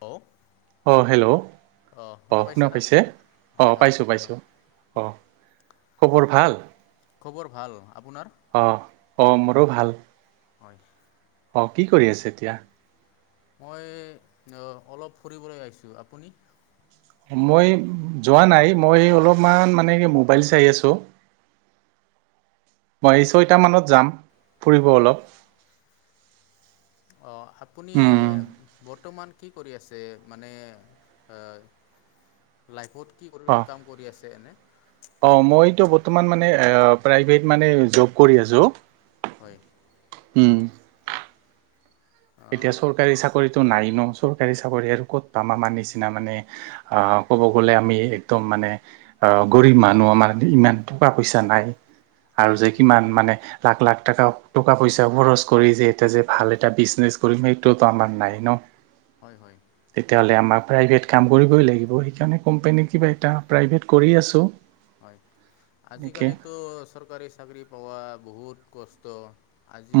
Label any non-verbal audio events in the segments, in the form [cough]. Hello অ hello. অঁ অ শুনা পাইছেনা পাইছে? অ হয় হয় পাইছো শুনা পাইছো, অ খবৰ ভাল? খবৰ ভাল, আপোনাৰ? অঁ মোৰো ভাল। হয় অ কি কৰি আছে এতিয়া মই অলপ ফুৰিবলৈ আহিছো, আপুনি? মই যোৱা নাই মই অলপমান মানে কি মোবাইল চাই আছোঁ [unintelligible] মই এই ছয়ট মানত যাম ফুৰিব অলপ অ আপুনি উম এ বৰ্তমান কি কৰি আছে মানে লাইফত কি কৰিব অ কাম কৰি আছে এনে অ মইতো বৰ্তমান মানে প্ৰ মানে জব কৰি আছো হয় উম। এতিয়া অঁ, চৰকাৰী চাকৰিত নাইি ন চৰকাৰী চাকৰি আৰু ক'ত প আমাৰ নিচিনা মানে ক'ব গ'লে আমি একদম ম মানে অ গৰীব মানুহ আমাৰ ইমান টকা পইচা নাই। হয় আৰু যে হয় হয় কিমান মানে লাখ লাখ টকা টকা পইচা খৰচ কৰি যে এটা যে ভাল এটা বিজনেছ পৰিমটোতো আাৰ নাই ন হয় হয় তেতিয়াহ'লে আমাৰ প্ৰাইভেট কাম কৰিবই লাগিব সেইকাৰণে হয় কোম্পানীয়ে কিবা এটা প্ৰাইভেট কৰি আছো হয় আজিকালিতো চৰকাৰী চাকৰি পোৱা বহুত কষ্ট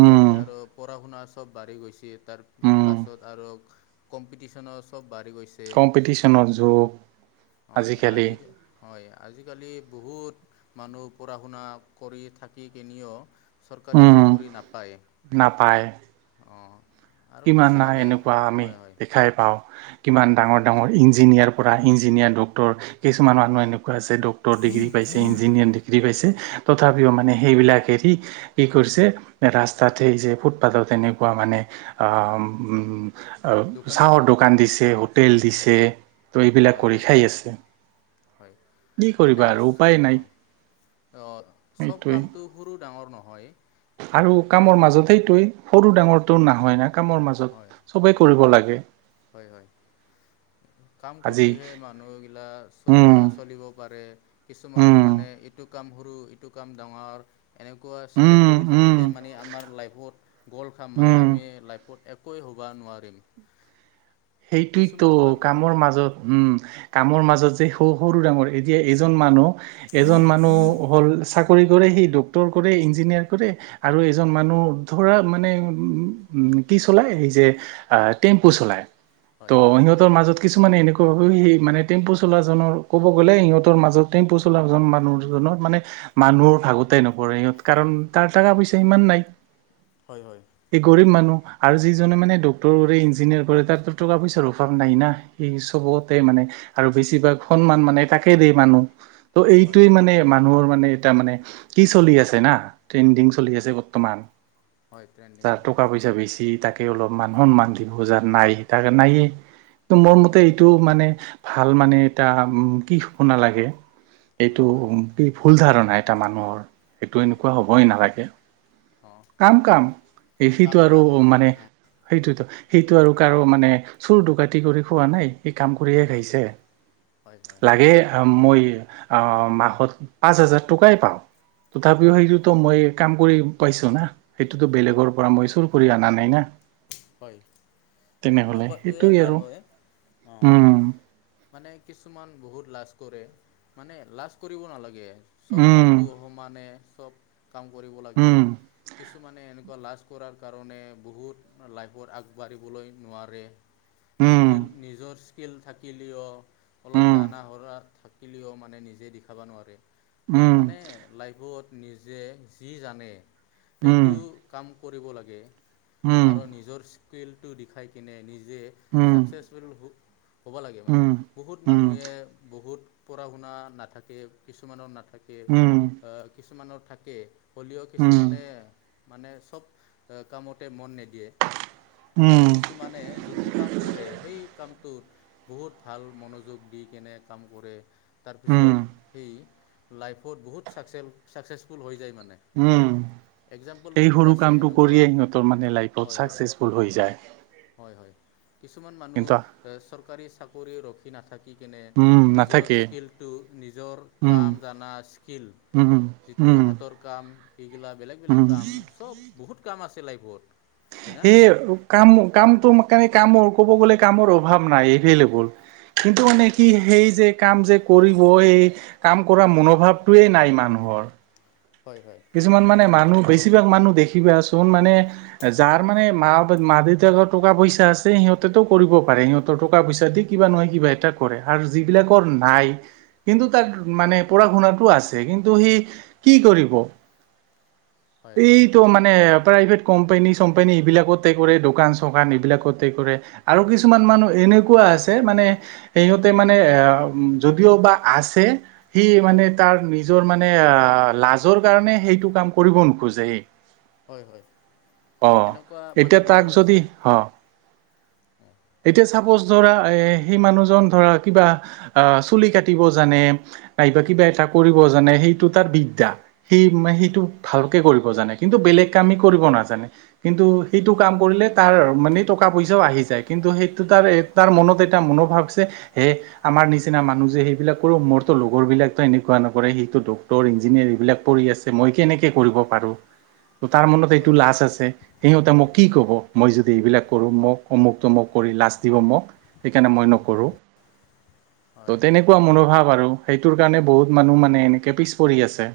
উম আৰু পঢ়া শুনা চব বাঢ়ি গৈছে, তাৰ উম পাছত আৰু কম্পিটিশ্যনৰ চব [unintelligible] কম্পিটিশ্যনৰ যুগ আজিকালি [unintelligible] [unintelligible] সেই বহুত মানুহ পঢ়া শুনা কৰি থাকি কিনিয় চৰকাৰী উম চাকৰি নাপায় অঁ আৰু কিমান নাই কিছুমানে এনেকুৱা আমি হয় হয় দেখাই পাওঁ কিমান অঁ ডাঙৰ ডাঙৰ ইঞ্জিনিয়াৰ পৰা ইঞ্জিনিয়াৰ, ডক্টৰ কিছুমান মানুহ এনেকুৱা আছে ডক্টৰ ডিগ্ৰী পাইছে ইঞ্জিনিয়াৰ ডিগ্ৰী পাইছে তথাপিও মানে সেইবিলাক এৰি কি কৰিছে ৰাস্তাত সেই যে ফুটপাথত এনেকুৱা মানে দোকান চাহৰ দিছে দোকান দিছে হোটেল দিছে ত এইবিলাক হয় কৰি হয় খায় আছে, হয় কি কৰিবা আৰু উপায় নাই। অ চব সেইটোৱে কামটো সৰু ডাঙৰ নহ আৰু কামৰ মাজত সেইটে সৰু ডাঙৰটো নহয় ন কামৰ হয় মাজত চবেই কৰিব লাগে হয় হয়। কাম আজি কৰিলেহে মানুহগিলাক চ উম চলিব পাৰে। কিছুমান উম, মানে ইটোক কাম সৰু ইটো কাম ডাঙৰ এনেকুৱা উম, চিলেক্ট কৰি উম, থাকিলে মানে আমাৰ লাইফত গ'ল খাম মানে উম, আমি লাইফত একোৱেই হ'ব নোৱাৰিম সেইটোয়তো কিছুমান মান কামৰ মাজত উম কামৰ মাজত যে সৰু সৰু ডাঙৰ এতিয়া এজন মানুহ এজন মানুহ হ'ল চাক কৰে সেই ডক্টৰ কৰে ইঞ্জিনিয়াৰ কৰে আৰু এজন মানুহ ধৰা মানে ও ও উম কি চলাই এই যে টেম্পু চলাই ত' হয় সহতৰ মাজত কিছুমানে এনেকুৱা সেই মানে টেম্পু চলাাজনৰ ক'ব গ'লে সিহঁৰ মাজত টেম্পু চলাাজ মানুহ মানে মানুহৰ ভাগোতেই নপৰে সিহঁত কাৰণ তাৰ টকা পইচা ইমান নাই হয় হয় এই গৰীব মানুহ আৰু যিজনে মানে ডক্টৰ কৰে ইঞ্জিনিয়াৰ কৰে তাৰ টকা পইচাৰ অভাৱ নাই না স চবতে মানে আৰু বেছিভাগ সন্মান মানে তাকে দিয় মানুহ ত' হয় এইটোৱে হয় মানে মানুহৰ মানে তাৰ মানে কি চলি আছে না ট্ৰেণ্ডিং চলি আছে বৰ্তমান হয় ট্ৰেণ্ডিং তাৰ চলি টকা আছে পইচা বেছি তাকে অলপমান সন্মান দিব যাৰ নাই তাক নায়ে, ত মোৰ মতে হয় এইটো মানে ভাল মানে এটা উ কি শপনা লাগে, এইটো হয় হয় কি ভুল ধাৰণা এই এটা মানুহৰ সেইটো হয় এনেকুৱা হ'বই নালাগে। অঁ কাম কাম কাম এচিতো আৰু কামে মানে অঁ সেইটোৱেটো সেইটো আৰু কাৰো মানে চুৰ দকাটি কৰি খোৱা নাই। সি কাম কৰিহে হয় হয় খাইছে, হয় হয় লাগে মই অ মাহত পাঁচ হাজাৰ টকাই পাওঁ হয় তথাপিও সেইটোতো মই কাম কৰি পাইছো না সেইটোতো বেলেগৰ পৰা মই চুৰ কৰি অনা নাই না। হয়। তেনেহলে এনেকুৱাটোৱে সেইটোয়ে ভাল আৰু হয় অঁ উম মানে কিছুমান বহুত লাজ কৰে মানে লাজ কৰিব নালাগে চব কামটো উম সমানে চব। কাম কৰিব লাগে উম কিছুমানে এনেকুৱা লাজ কৰাৰ কাৰণে বহুত লাইফত আগবাঢ়িবলৈ নোৱাৰে উম নিজেল নিজছ স্কেল থাকিলেও অলপ উম জানাহৰা থাকিলেও মানে নিজে দিখাব নোৱাৰে। উম মানে লাইফত নিজে যি জানে উম সেইটো কাম কৰিব লাগে উম আৰু নিজৰ স্কিলটো দিখাই কিনে নি যে উম উম উম চাকচেচফুল হ'ব লাগে মানে বহুত উম মানুহে বহুত পঢ়া শুনা নাথাকে কিছুমানৰ নাথাকে আহ কিছুমানৰ থাকে হলিও কিছুমানে মানে চব কামতে মন নিদিয়ে উম আৰু উম কিছুমানে যোন কাম কৰে সেই কামটোত বহুত ভাল মনোযোগ দি কেনে কাম কৰে। তাৰপিছত উম সেই লাইফত বহুত চাকচ চাকচেছফুল হৈ যায় মান উম এই সৰু আছে কামটো এনেকুৱা কৰিয়ে সিহঁতৰ মানে লাইট বত হয় হয় ছাকচেছফুল হৈ যায় হয় হয় কিছুমান মানুহ কিন্তু এ চৰকাৰী চাকৰি ৰখি নাথাক কি কেনে উম নিজৰ নাথাকে স্কিলটো নিজৰ উম কাম জনা স্কিল উম যিটো উম হাতৰ কাম এইগিলা বেলেগ বেলেগ উম কাম চব বহুত কাম আছে লাইফত হয়না সেই কাম কামটো ম ণ কামৰ ক'ব গ'লে কামৰ অভাৱ নাই এভলেবল কিন্তু মানে হয় কি সেই যে কাম যে কৰিব এই কাম কৰা মনোভাৱটোৱেই নাই মানুহৰ। হয় হয় কিছুমান মানে মা মানুহ বেছিভাগ মানুহ দেখিবাচোন মানে যাৰ মানে মা মা দেউতাকৰ টকা পইচা আছ সিহঁতেটো কৰিব পাৰে সিহঁতৰ টকা পইচা দি কিবা হয় নহয় কিবা এটা কৰে আৰু যিবিলাকৰ নাই, কিন্তু তাৰ মানে পঢ়া শুনাটো আছে কিন্তু সি কি কৰিব? হয় এইটো মানে প্ৰাইভেট কোম্পানী চোম্পানী এইবিলাকতে কৰে দোকান চোকান এইবিলাকতে কৰে আৰু কিছুমান মানুহ তেনেকুৱা আছে মানে সিহঁতে মানে এ যদিও বা আছে। সি মানে হয় তাৰ নিজৰ মানে আহ লাজৰ কাৰণে সেইটো কাম কৰিব নোখোজে এই হয় হয় এনেকুৱা মানুহ এতিয়া তাক বহুত যদি আছে। অ' এতিয়া ম কা কিবা এটা কৰিব জানে সেইটো তাৰ বিদ্যা, সেই মানে সেইটো ভালকে কৰিব জানে কিন্তু বেলেগ কামেই কৰিব নাজানে কিন্তু সেইটো কাম কৰিলে তাৰ মানে টকা পইচাও আহি যায় কিন্তু সেইটো তাৰ তাৰ মনত এটা মনোভাৱ যে সেই, আমাৰ নিচিনা মানুহ যে সেইবিলাক কৰো মোৰতো লগৰবিলাকতো এনেকুৱা নকৰে সেইটো ডক্তৰ ইঞ্জিনিয়াৰ এইবিলাক। পৰি আছে মই কেনেকে কৰিব পাৰো ত তাৰ মনত এইটো হয় লাজ আছে। সিহঁতে মোক কি ক'ব মই যদি এইবিলাক কৰোঁ মোক অমুক তমুক কৰি লাজ দিব মোক সেইকাৰণে মই কৰো, হয় ত তেনেকুৱা মনোভাৱ আৰু সেইটোৰ কাৰণে বহুত মানুহ মানে এনেকে পিছ পৰি আছে।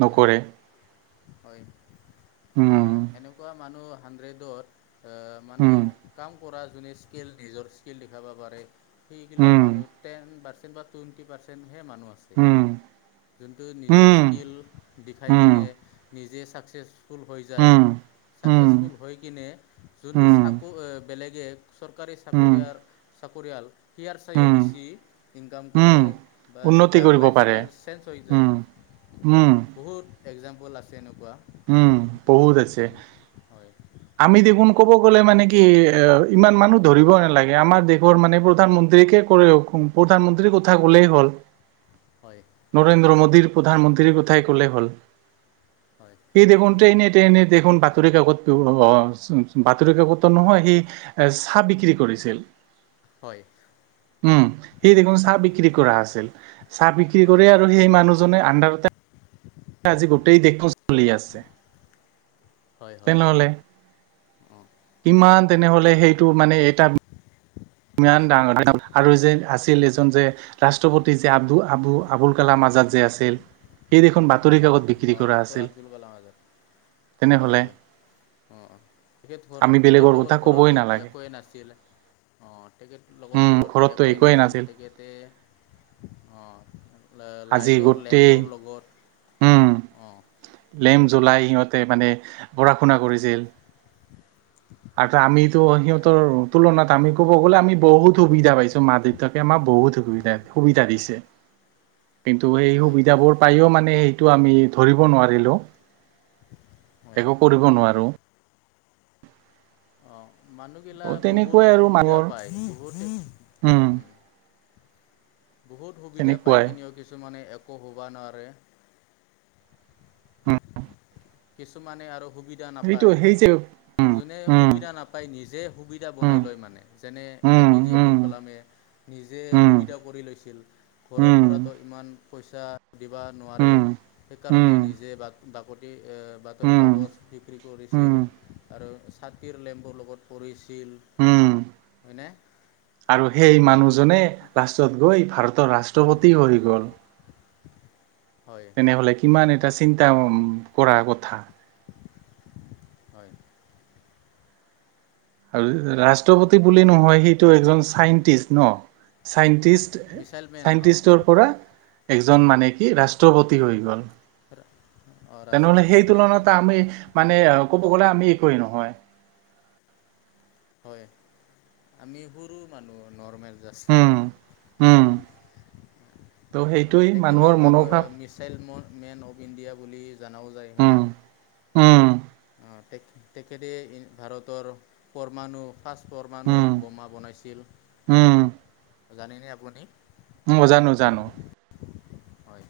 হয় নকৰে। হয় অ'হ, উম এনেকুৱা মানুহ হাড্ৰেডত মানে উম কাম কৰা স্কেল নিজৰ স্কিল দেখাব পাৰে সেইগিলা উম মানুহ টেন পাৰ্চেণ্ট বা টুৱেণ্টি পাৰ্চেণ্ট ধেৰ মানুহ আছে। উম যোনটো নিজৰ উম স্কিল। দিখাই উম কিনে নিজে চাকচেছ ফুল হৈ যায়, উম উম ছাকচেছফুল হৈ কিনে যোনটো উম চাকো বেলেগে চৰকাৰী উম চাকৰিয়াৰ, চাকৰিয়াল হিয়াৰ চাইো উম বেছি ইনকাম কৰে উম বা তাৰ লাইফষ্টাইল চেঞ্জ হৈ যায় উ বহুত একজাম্পল আছে এনেকুৱা। উ'ম বহুত আছে। হয় আমি দেখোন ক'ব গ'লে মানে কি অ' ইমান মানুহ ধৰিব নালাগে। আমাৰ দেশৰ মানে প্ৰধান প্ৰধানমন্ত্ৰী কে কৰে প্ৰধানমন্ত্ৰীৰ কথা কলেই হ'ল হয় নৰেন্দ্ৰ মোদীৰ প্ৰধানমন্ত্ৰীৰ কথাই কলে হ'ল। হয় সেই দেখোন ্ৰেইন এনে দেখোন, বাতৰি কাকত অ', বাতৰি কাকতো নহয় সি এ চাহ বিক্ৰী কৰি লৈছিল। হয়। উ'ম, সি দেখোন চাহ বিক্ৰী কৰা আছিল। চাহ বিক্ৰী কৰি আৰু সেই মানুহজনে আণ্ডাৰতে আজি গোটেই দেশখন চলি আছে, হয় হয় তেনেহলে। অঁ কিমান? হয় তেনেহলে সেইটো মানে এটা ইমান ডাঙৰা আৰু যে আছিল। এজন যে ৰাষ্ট্ৰপতি যে আব আব- আবুল কালাম। যাক আছিল। সি দেখোন বাতৰি কাকত অ', বিক্ৰী অ' কৰা ডক্টৰ আছিল আব্দুল কলাম আজাদ। তেনেহ'লে। অ', তেখেত আমি ঘৰত বেলেগৰ তেখেত কথা লগৰ কবই ঘৰতটো নালাগে একোৱেই নাছিল? তেখেত লোকৰ ঘৰতো একোৱেই নাছিল। তেখেতে অ'। আজি লাইটৰ গোটেই লেম্পৰ লগত উ'ম। অঁ লেম জ্বলাই সিহঁতে মানে পঢ়া শুনা কৰিছিল। আৰু আমিতিতো হয় সিহঁতৰ তুলনাত আমি ক'ব গ'লে, আমি বহুত সুবিধা পাইছো মা- দেউতাকে আমাক বহুত সুবিধা- সুবিধা দিছে। কিন্তু সেই হয় সুবিধাবোৰ পায়ও মানে সেইটো আমি ধৰিব নোৱাৰিলো। হয় একো কৰিব নোৱাৰো। অঁ মানুহগিলা অ বহুত তেনেকুৱাই আৰু সুবিধা মানুহৰ পায়। বহুতে উম বহুত সুবিধা পাই তেনেকুৱাই কিনেিও কিছুমানে একো হ'বা নোৱাৰে উম কিছুমানে আৰু সুবিধা সেইটো নাপায়। সেই যে যোনে উম সুবিধা নাপায়, নিজে সুবিধা উম বনাই লয় মানে। যেনে A, um P, J Abdul um কালামে নিজে উম সুবিধা কৰি লৈছিল। ঘৰৰ উম পৰাতো ইমান পইচা দিবা নোৱাৰে। উম সেইকাৰণে উম উম নিজে বাক বাকতি বাতৰি কাগজ বিক্ৰী কৰিছিল উম আৰু ছাতিৰ লেম্পৰ লগত পৰিছিল উম হয়নে? আৰু সেই মানুহজনে লাষ্টত গৈ ভাৰতৰ ৰাষ্ট্ৰপতি হৈ গ'ল। হয় তেনেহলে কিমান এ এটা চিন্তা কৰাৰ কথা। হয় আৰু ৰাষ্ট্ৰপতি বুলি নহয়, সেইটো এজন চাইন্টিষ্ট ন চাইন। তিচ মিছাইল মেন অঁ চাইন্টিষ্টৰ পৰা এজন মানে কি ৰাষ্ট্ৰপতি হৈ গ'ল। অঁ তেনেহ'লে ৰাষ্ট্ৰপতি সেই হৈছে তুলনাত আমি মানে। ক'ব গ'লে আমি একোৱেই নহয়। হয় আমি সৰু মানুহ নৰ্মেল। জাছ, উম, উম। ত' অ', সেইটোৱেই মানুহৰ তেখেতলোক আৰু মনোভাৱ। মিচাইল মেন অফ ইণ্ডিয়া বুলি জনাওঁ যায় হয় উম, না। উম তে তেখেতে ভাৰতৰ পৰমাণু ফাচ পৰমাণু বোমা বনাইছিল। উম জানেনে আপুনি উম জানো জানো। হয়।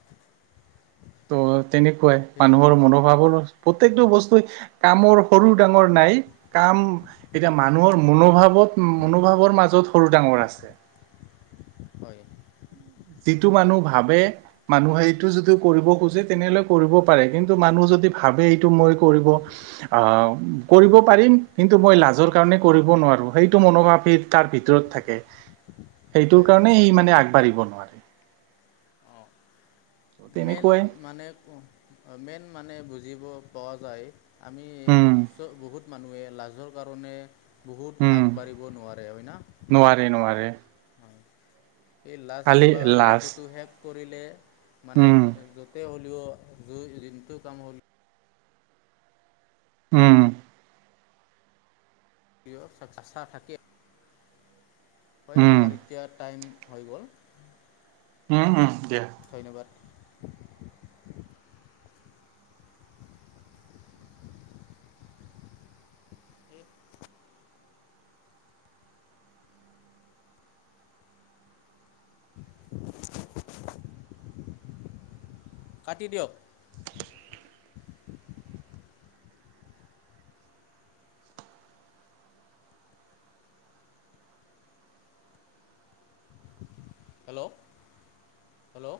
ত' তেনেকুৱাই সেই মানুহৰ মনোভাৱৰো। প্ৰত্যেকটো বস্তু কামৰ সৰু ডাঙৰ নাই কাম এতিয়া মানুহৰ মনোভাব। মনোভাৱৰ মাজত সৰু ডাঙৰ আছে। হয় যিটো মানুহ ভাবে মানুহে সেইটো যদি কৰিব খোজে তেনেহ'লে কৰিব পাৰে কিন্তু মানুহ, আকৌ যদি ভাবে এইটো মই কৰিব আ কৰিব পাৰিম কিন্তু মই লাজৰ কাৰনে, নোৱাৰো সেইটো মনোভাব তাৰ ভিতৰত থাকে। সেইটোৰ হয় হয় কাৰণে সি মানে আগবাঢ়িব নোৱাৰে। অঁ মেইন তেনেকুৱাই মানে, মেইন মানে বুজিব পোৱা যায়। আমি উম চব, বহুত মানুহে লাজৰ কাৰণে বহুত উম আগবাঢ়িব নোৱাৰে হয় না? নোৱাৰে নোৱাৰে হয়। এই লাজ খালি বোলা লাজ বস্তুটো শেষ কৰিলে। মানে উম য'তে হ'লেও যোনটো কাম হ'লেও উ'ম। চা থাকে হয়। উম আমাৰ এতিয়া টাইম হয় গ'ল। উম, উম, দিয়া। ধন্যবাদ [inaudible] [inaudible] কাটি দিয়ক। Hello, hello.